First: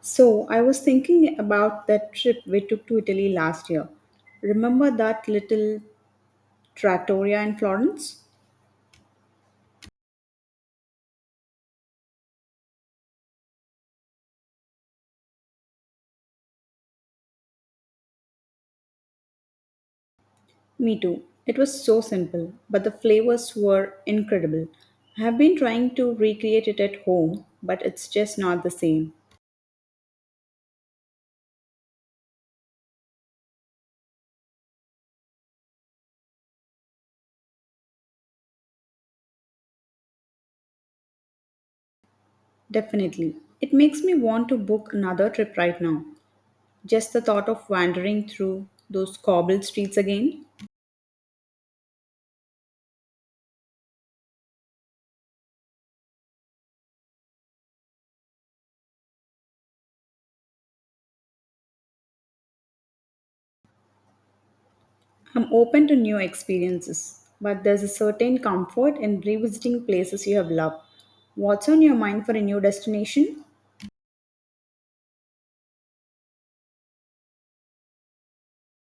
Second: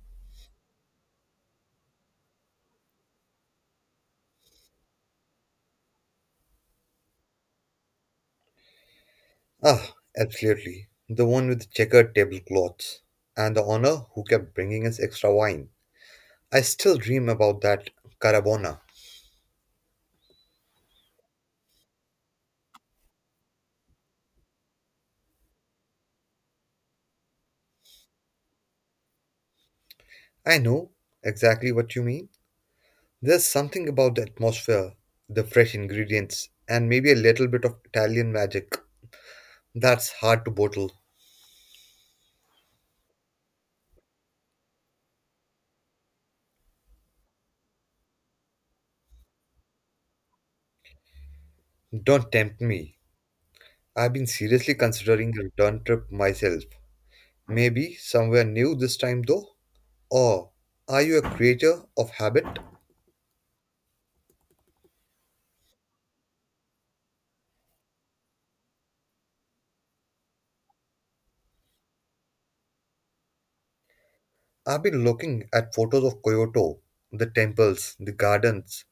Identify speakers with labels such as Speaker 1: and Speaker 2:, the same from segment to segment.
Speaker 1: So, I was thinking about that trip we took to Italy last year. Remember that little trattoria in Florence?
Speaker 2: Ah, absolutely. The one with the checkered tablecloths. And the honor who kept bringing us extra wine. I still dream about that carabona.
Speaker 1: Me too. It was so simple, but the flavors were incredible. I have been trying to recreate it at home, but it's just not the same.
Speaker 2: I know exactly what you mean. There's something about the atmosphere, the fresh ingredients, and maybe a little bit of Italian magic that's hard to bottle.
Speaker 1: Definitely. It makes me want to book another trip right now. Just the thought of wandering through those cobbled streets again.
Speaker 2: Don't tempt me. I've been seriously considering a return trip myself. Maybe somewhere new this time though? Or are you a creature of habit?
Speaker 1: I'm open to new experiences, but there's a certain comfort in revisiting places you have loved. What's on your mind for a new destination?
Speaker 2: I've been looking at photos of Kyoto, the temples, the gardens.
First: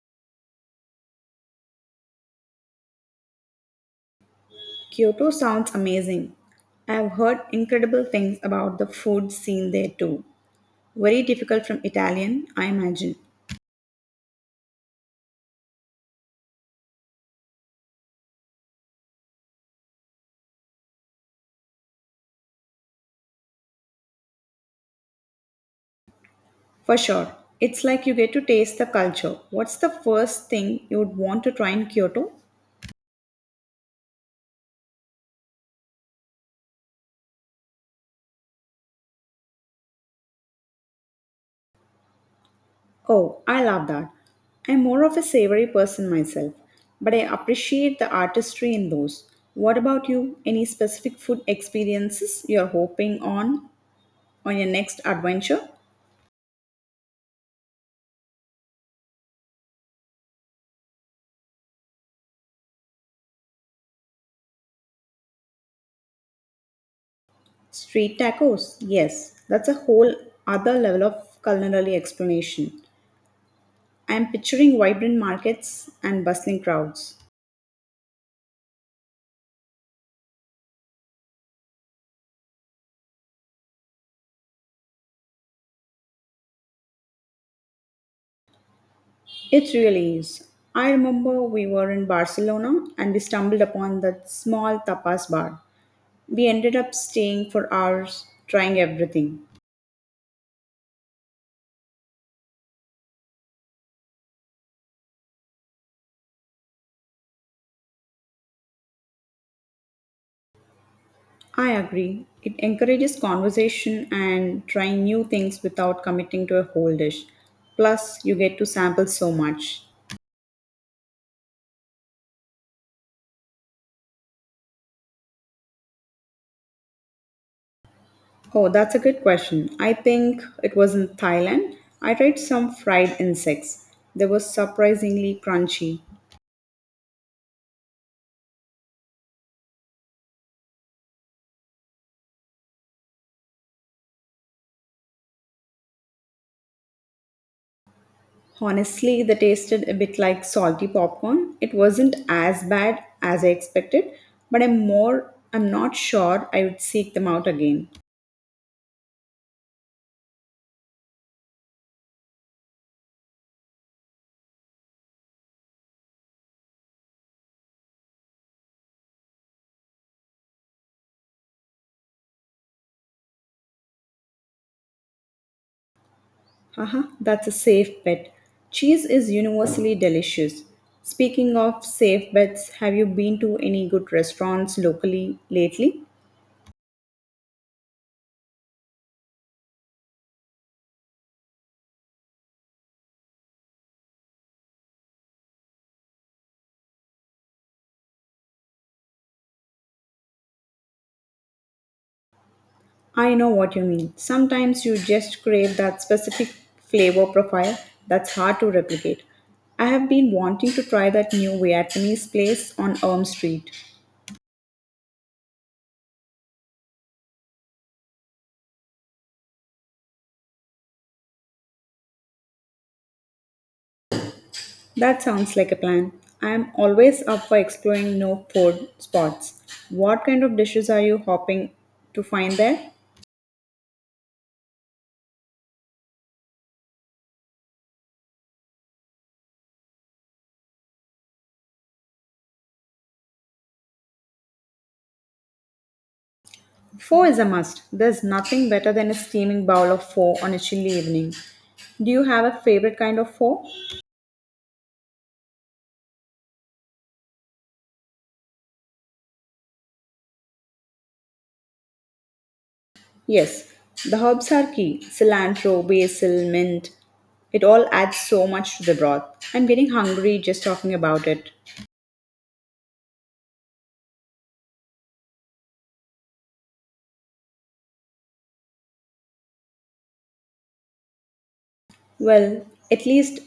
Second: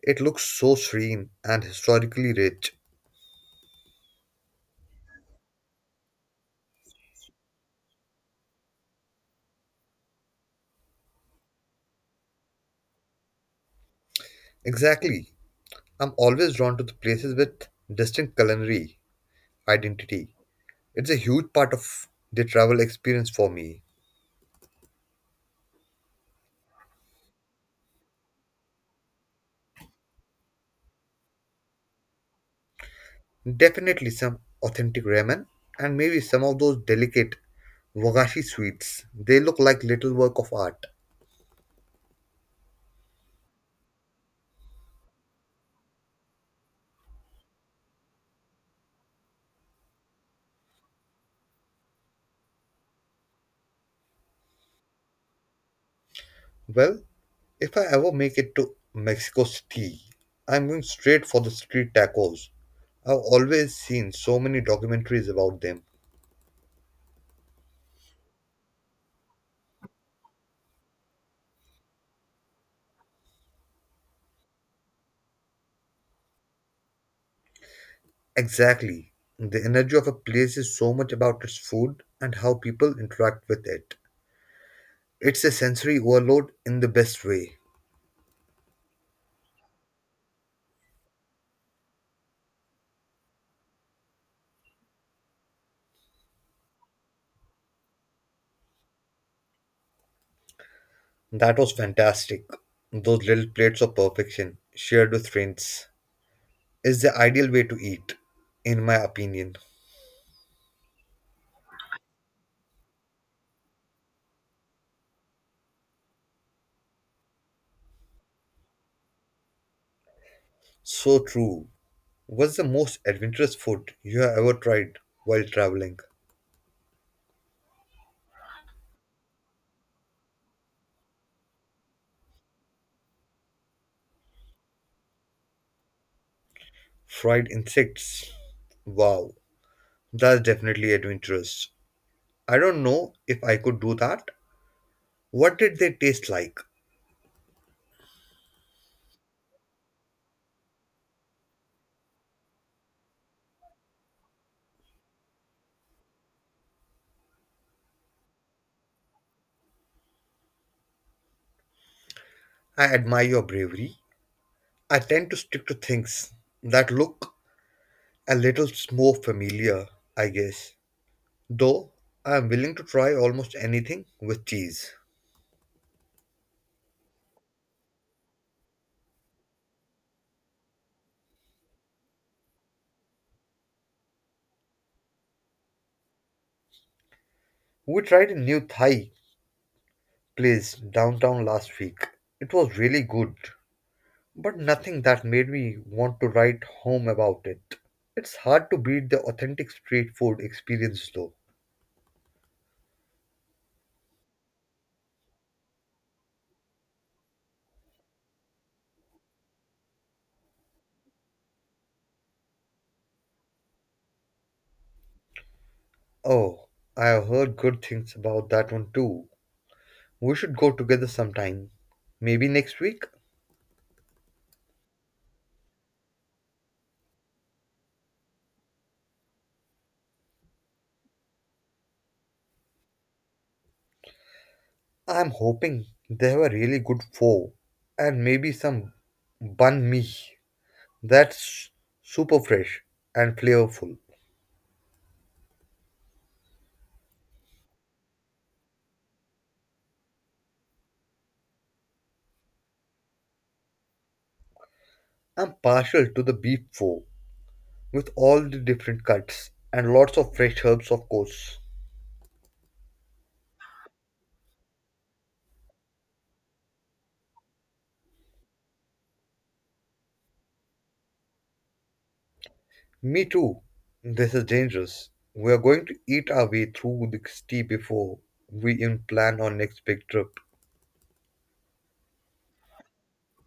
Speaker 2: It looks so serene and historically rich.
Speaker 1: Kyoto sounds amazing. I've heard incredible things about the food scene there too. Very difficult from Italian, I imagine.
Speaker 2: Exactly. I'm always drawn to the places with distinct culinary identity. It's a huge part of the travel experience for me.
Speaker 1: For sure. It's like you get to taste the culture. What's the first thing you would want to try in Kyoto?
Speaker 2: Definitely some authentic ramen and maybe some of those delicate wagashi sweets. They look like little work of art.
Speaker 1: Oh, I love that. I'm more of a savory person myself, but I appreciate the artistry in those. What about you? Any specific food experiences you're hoping on your next adventure?
Speaker 2: Well, if I ever make it to Mexico City, I'm going straight for the street tacos. I've always seen so many documentaries about them.
Speaker 1: Street tacos. Yes, that's a whole other level of culinary explanation. I'm picturing vibrant markets and bustling crowds.
Speaker 2: Exactly. The energy of a place is so much about its food and how people interact with it. It's a sensory overload in the best way.
Speaker 1: It really is. I remember we were in Barcelona and we stumbled upon that small tapas bar. We ended up staying for hours, trying everything.
Speaker 2: That was fantastic. Those little plates of perfection, shared with friends, is the ideal way to eat, in my opinion.
Speaker 1: I agree. It encourages conversation and trying new things without committing to a whole dish. Plus, you get to sample so much.
Speaker 2: So true. What's the most adventurous food you have ever tried while traveling?
Speaker 1: Oh, that's a good question. I think it was in Thailand. I tried some fried insects. They were surprisingly crunchy.
Speaker 2: Fried insects. Wow, that's definitely adventurous. I don't know if I could do that. What did they taste like?
Speaker 1: Honestly, they tasted a bit like salty popcorn. It wasn't as bad as I expected, but I'm not sure I would seek them out again.
Speaker 2: I admire your bravery. I tend to stick to things that look a little more familiar, I guess. Though I am willing to try almost anything with cheese.
Speaker 1: Haha, that's a safe bet. Cheese is universally delicious. Speaking of safe bets, have you been to any good restaurants locally lately?
Speaker 2: We tried a new Thai place downtown last week. It was really good, but nothing that made me want to write home about it. It's hard to beat the authentic street food experience though.
Speaker 1: I know what you mean. Sometimes you just crave that specific flavor profile that's hard to replicate. I have been wanting to try that new Vietnamese place on Elm Street.
Speaker 2: Oh, I have heard good things about that one too. We should go together sometime. Maybe next week?
Speaker 1: That sounds like a plan. I am always up for exploring new food spots. What kind of dishes are you hoping to find there?
Speaker 2: I'm hoping they have a really good pho and maybe some banh mi that's super fresh and flavorful.
Speaker 1: Pho is a must. There's nothing better than a steaming bowl of pho on a chilly evening. Do you have a favorite kind of pho?
Speaker 2: I'm partial to the beef pho with all the different cuts and lots of fresh herbs, of course.
Speaker 1: Yes, the herbs are key cilantro, basil, mint. It all adds so much to the broth. I'm getting hungry just talking about it.
Speaker 2: Me too. This is dangerous. We are going to eat our way through the city before we even plan our next big trip.
Speaker 1: Well, at least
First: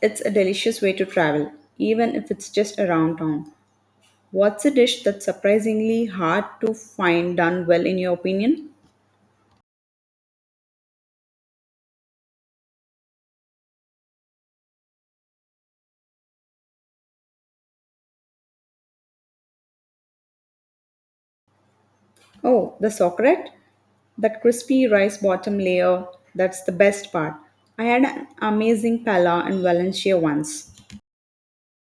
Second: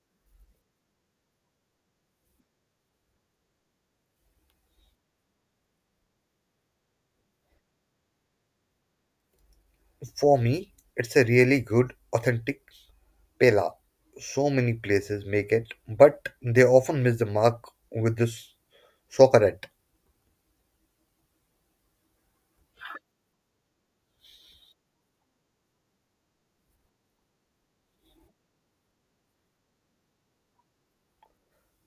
Speaker 1: it's a delicious way to travel, even if it's just around town. What's a dish that's surprisingly hard to find done well, in your opinion?
Speaker 2: For me, it's a really good, authentic pella. So many places make it, but they often miss the mark with this socarette.
Speaker 1: Oh, the Socrete? That crispy rice bottom layer, that's the best part. I had an amazing pala in Valencia once.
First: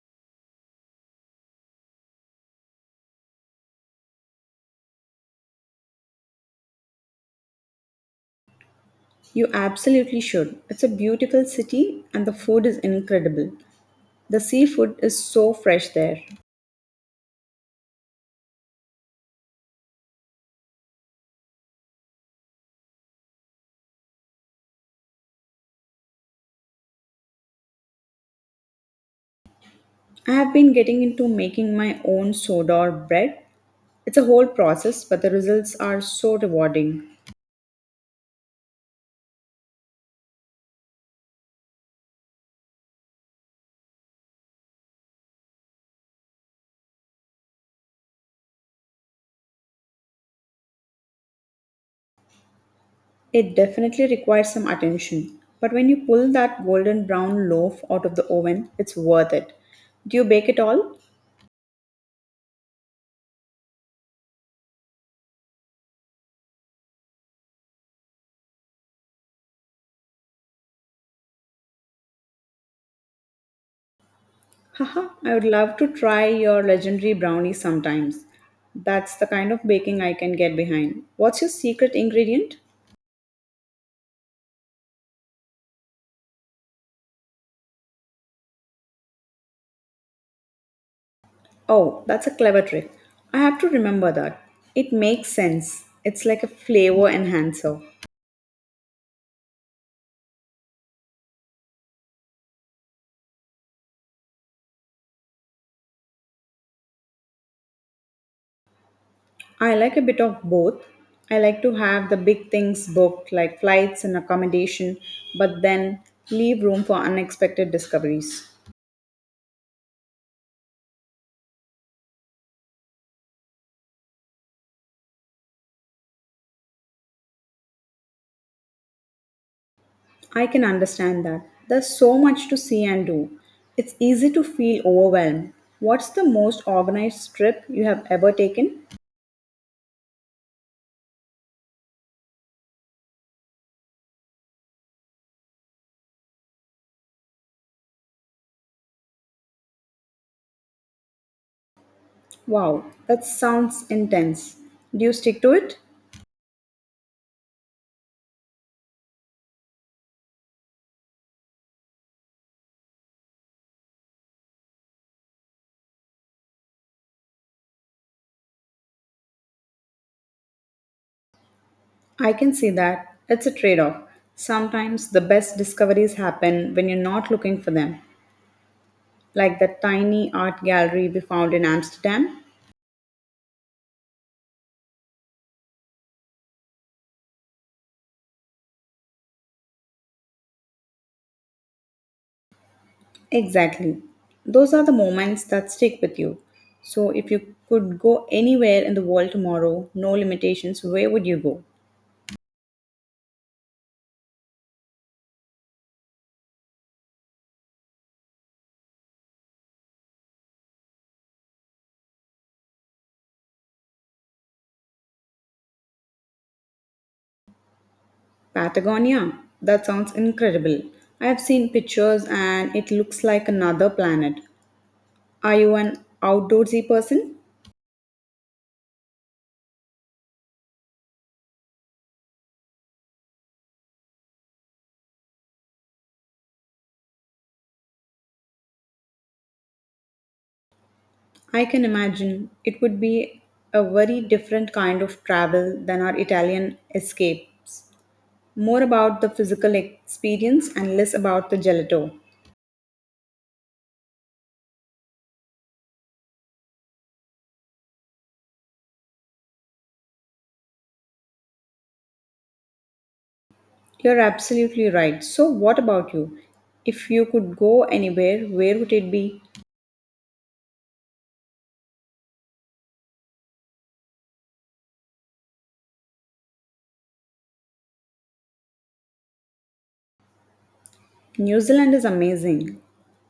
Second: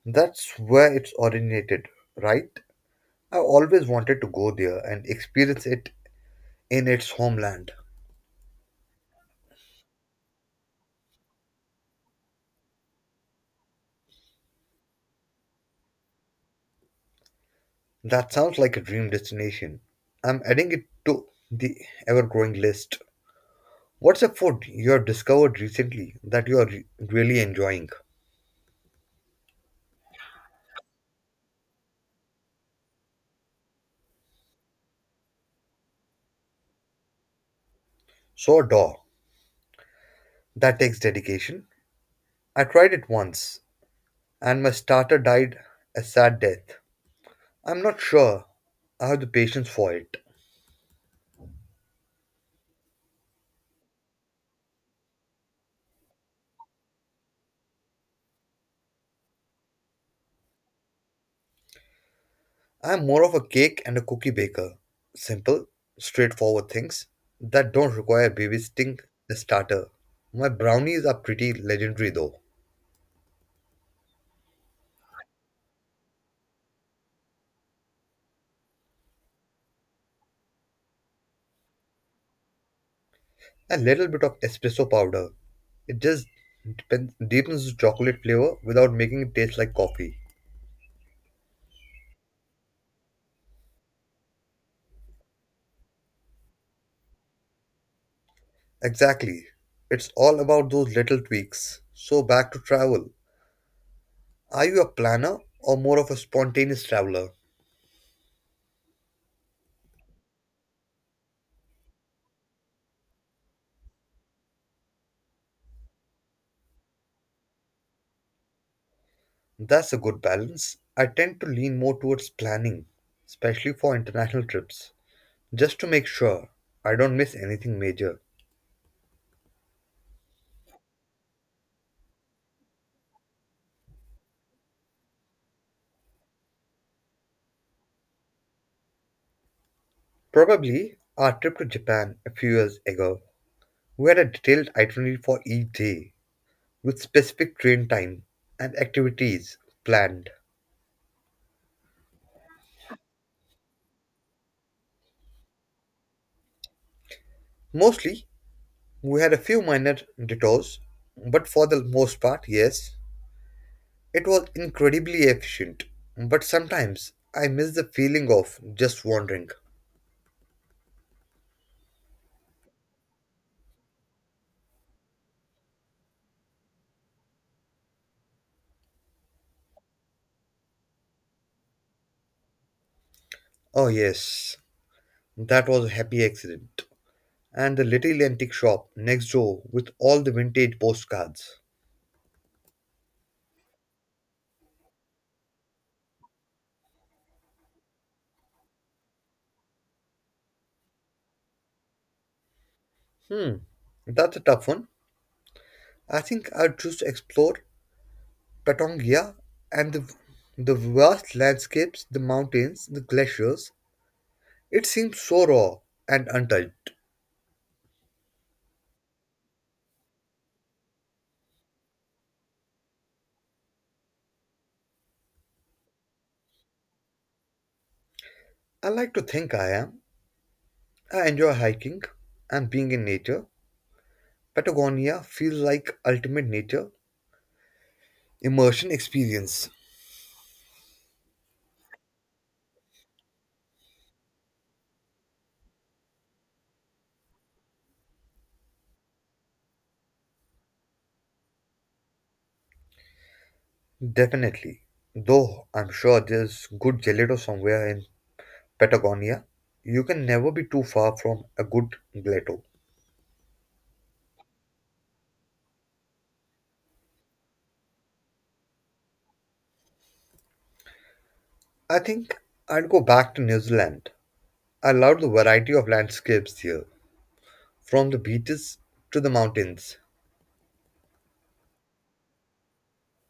Speaker 2: That's where it's originated, right? I always wanted to go there and experience it in its homeland.
Speaker 1: You absolutely should. It's a beautiful city and the food is incredible. The seafood is so fresh there.
Speaker 2: That sounds like a dream destination. I'm adding it to the ever growing list. What's a food you have discovered recently that you are really enjoying?
Speaker 1: I have been getting into making my own soda or bread. It's a whole process, but the results are so rewarding.
Speaker 2: Sourdough. That takes dedication. I tried it once and my starter died a sad death. I'm not sure I have the patience for it.
Speaker 1: It definitely requires some attention, but when you pull that golden brown loaf out of the oven, it's worth it. Do you bake it all?
Speaker 2: I'm more of a cake and a cookie baker. Simple, straightforward things that don't require babysitting the starter. My brownies are pretty legendary though.
Speaker 1: Haha, I would love to try your legendary brownie sometimes. That's the kind of baking I can get behind. What's your secret ingredient?
Speaker 2: A little bit of espresso powder. It just deepens the chocolate flavor without making it taste like coffee.
Speaker 1: Oh, that's a clever trick. I have to remember that. It makes sense. It's like a flavor enhancer.
Speaker 2: Exactly. It's all about those little tweaks. So back to travel. Are you a planner or more of a spontaneous traveler?
Speaker 1: I like a bit of both. I like to have the big things booked, like flights and accommodation, but then leave room for unexpected discoveries.
Speaker 2: That's a good balance. I tend to lean more towards planning, especially for international trips, just to make sure I don't miss anything major.
Speaker 1: I can understand that. There's so much to see and do. It's easy to feel overwhelmed. What's the most organized trip you have ever taken?
Speaker 2: Probably our trip to Japan a few years ago, we had a detailed itinerary for each day with specific train time and activities planned.
Speaker 1: Wow, that sounds intense. Do you stick to it?
Speaker 2: Mostly, we had a few minor detours, but for the most part, yes, it was incredibly efficient. But sometimes I miss the feeling of just wandering.
Speaker 1: I can see that. It's a trade off. Sometimes the best discoveries happen when you're not looking for them. Like that tiny art gallery we found in Amsterdam?
Speaker 2: Oh, yes. That was a happy accident. And the little antique shop next door with all the vintage postcards.
Speaker 1: Exactly. Those are the moments that stick with you. So, if you could go anywhere in the world tomorrow, no limitations, where would you go?
Speaker 2: Hmm, that's a tough one. I think I'd choose to explore Patongia and the vast landscapes, the mountains, the glaciers. It seems so raw and untouched.
Speaker 1: Patagonia. That sounds incredible. I have seen pictures and it looks like another planet. Are you an outdoorsy person?
Speaker 2: I like to think I am. I enjoy hiking and being in nature. Patagonia feels like ultimate nature immersion experience.
Speaker 1: I can imagine it would be a very different kind of travel than our Italian escape. More about the physical experience and less about the gelato.
Speaker 2: Definitely. Though I'm sure there's good gelato somewhere in Patagonia. You can never be too far from a good gelato.
Speaker 1: You're absolutely right. So, what about you? If you could go anywhere, where would it be?
Speaker 2: I think I'd go back to New Zealand. I love the variety of landscapes here, from the beaches to the mountains.
Speaker 1: New Zealand is amazing.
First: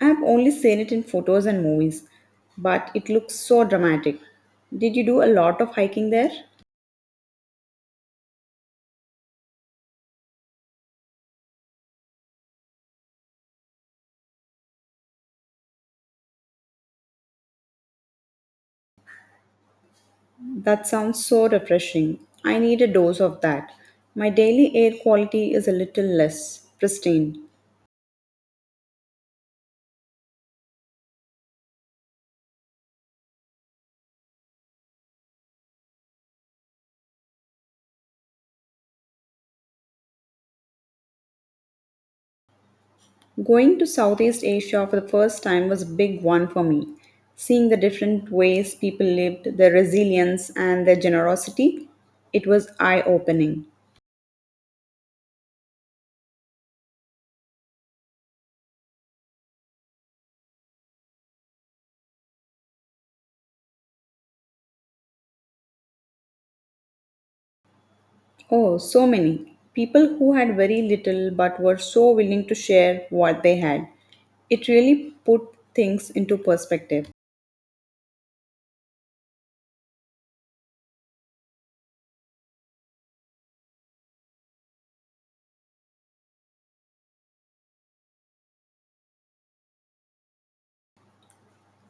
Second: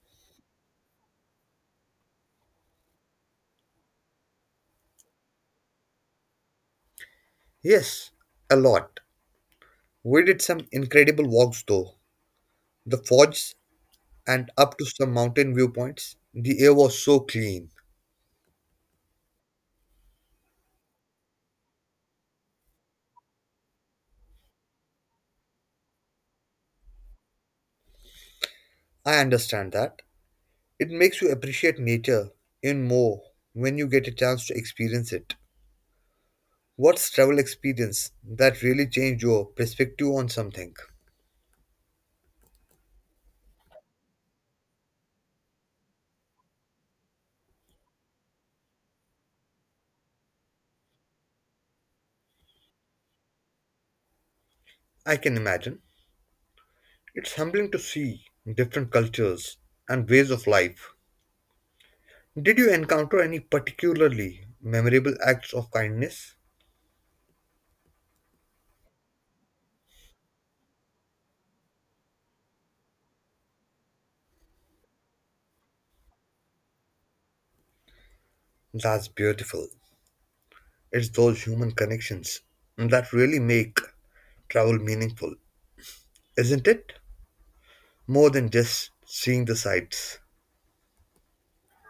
Speaker 1: I've only seen it in photos and movies, but it looks so dramatic. Did you do a lot of hiking there?
Speaker 2: Yes, a lot. We did some incredible walks though. The fords and up to some mountain viewpoints. The air was so clean.
Speaker 1: That sounds so refreshing. I need a dose of that. My daily air quality is a little less pristine.
Speaker 2: I understand that. It makes you appreciate nature even more when you get a chance to experience it. What's travel experience that really changed your perspective on something?
Speaker 1: Going to Southeast Asia for the first time was a big one for me. Seeing the different ways people lived, their resilience, and their generosity, it was eye opening.
Speaker 2: I can imagine. It's humbling to see different cultures and ways of life. Did you encounter any particularly memorable acts of kindness?
Speaker 1: Oh, so many people who had very little but were so willing to share what they had. It really put things into perspective.
Speaker 2: That's beautiful. It's those human connections that really make travel meaningful, isn't it? More than just seeing the sights.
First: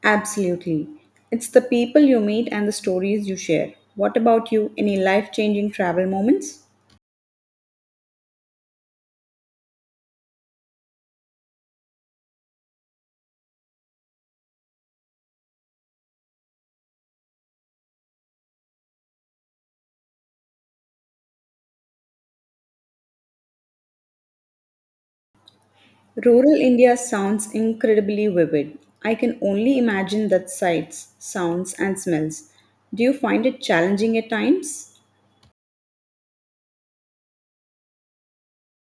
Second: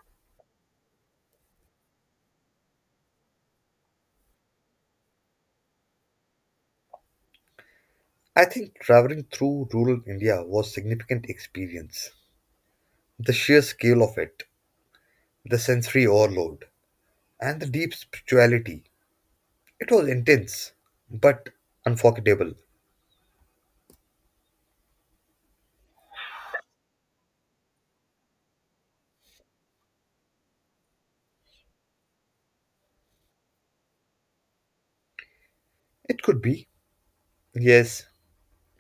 Speaker 1: Absolutely. It's the people you meet and the stories you share. What about you? Any life changing travel moments?
Speaker 2: I think traveling through rural India was significant experience. The sheer scale of it, the sensory overload, and the deep spirituality. It was intense, but unforgettable.
Speaker 1: Rural India sounds incredibly vivid. I can only imagine the sights, sounds, and smells. Do you find it challenging at times?
Speaker 2: It could be. Yes,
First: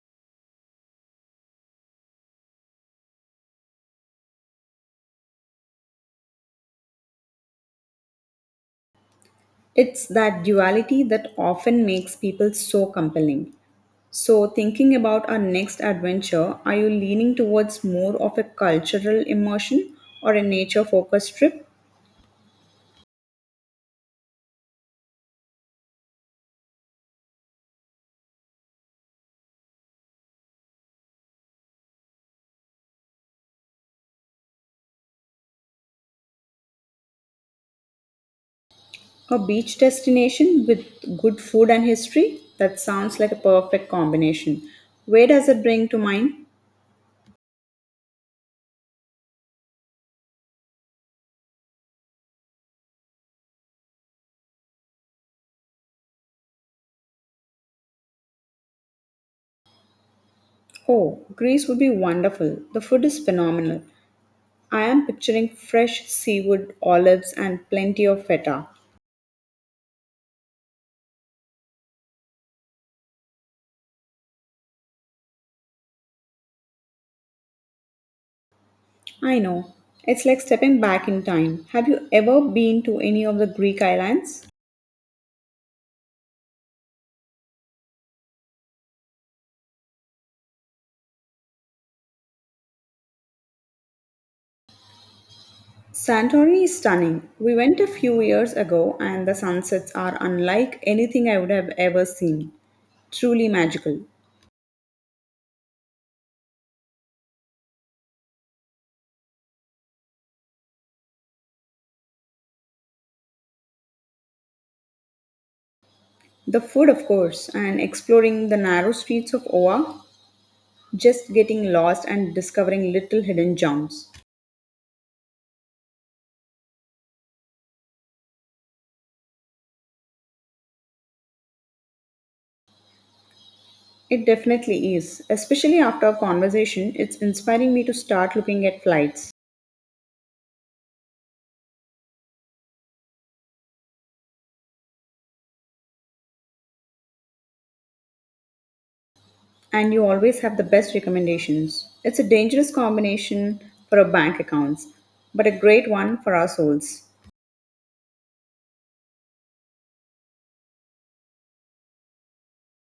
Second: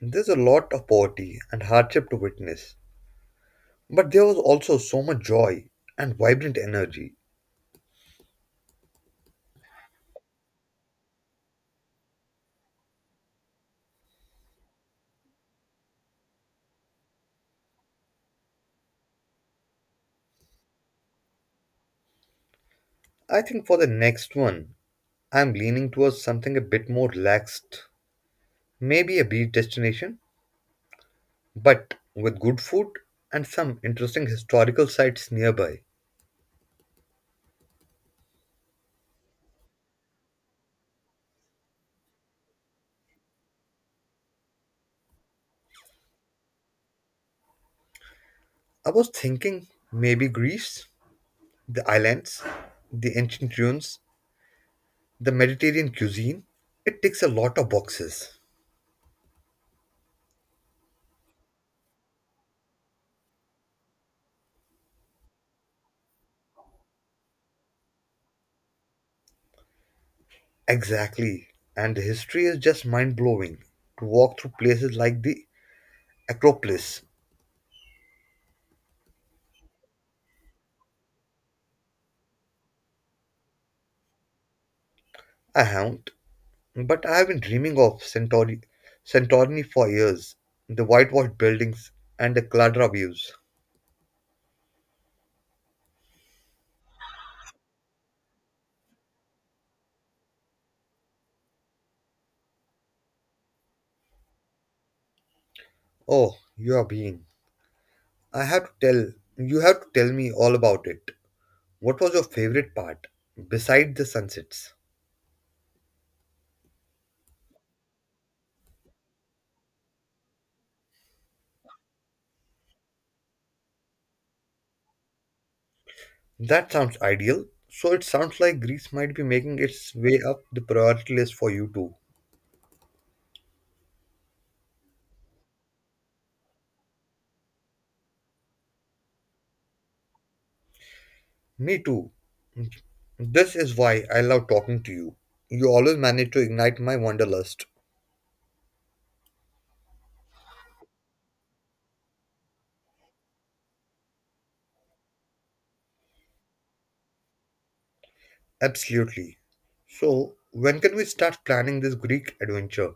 Speaker 2: there's a lot of poverty and hardship to witness, but there was also so much joy and vibrant energy.
Speaker 1: It's that duality that often makes people so compelling. So, thinking about our next adventure, are you leaning towards more of a cultural immersion or a nature focused trip?
Speaker 2: I think for the next one, I'm leaning towards something a bit more relaxed, maybe a beach destination, but with good food and some interesting historical sites nearby.
Speaker 1: A beach destination with good food and history? That sounds like a perfect combination. Where does it bring to mind?
Speaker 2: I was thinking maybe Greece, the islands, the ancient ruins, the Mediterranean cuisine. It ticks a lot of boxes.
Speaker 1: Oh, Greece would be wonderful. The food is phenomenal. I am picturing fresh seaweed, olives, and plenty of feta.
Speaker 2: Exactly. And the history is just mind blowing. To walk through places like the Acropolis,
Speaker 1: I know. It's like stepping back in time. Have you ever been to any of the Greek islands?
Speaker 2: I haven't, but I have been dreaming of Santorini for years. The whitewashed buildings and the caldera views.
Speaker 1: Santorini is stunning. We went a few years ago, and the sunsets are unlike anything I would have ever seen. Truly magical.
Speaker 2: Oh, you are being. I have to tell, You have to tell me all about it. What was your favorite part, beside the sunsets?
Speaker 1: The food, of course, and exploring the narrow streets of Oa, just getting lost and discovering little hidden gems.
Speaker 2: That sounds ideal. So it sounds like Greece might be making its way up the priority list for you too.
Speaker 1: It definitely is. Especially after our conversation, it's inspiring me to start looking at flights.
Speaker 2: Me too. This is why I love talking to you. You always manage to ignite my wanderlust.
Speaker 1: And you always have the best recommendations. It's a dangerous combination for our bank accounts, but a great one for our souls.
Speaker 2: Absolutely. So, when can we start planning this Greek adventure?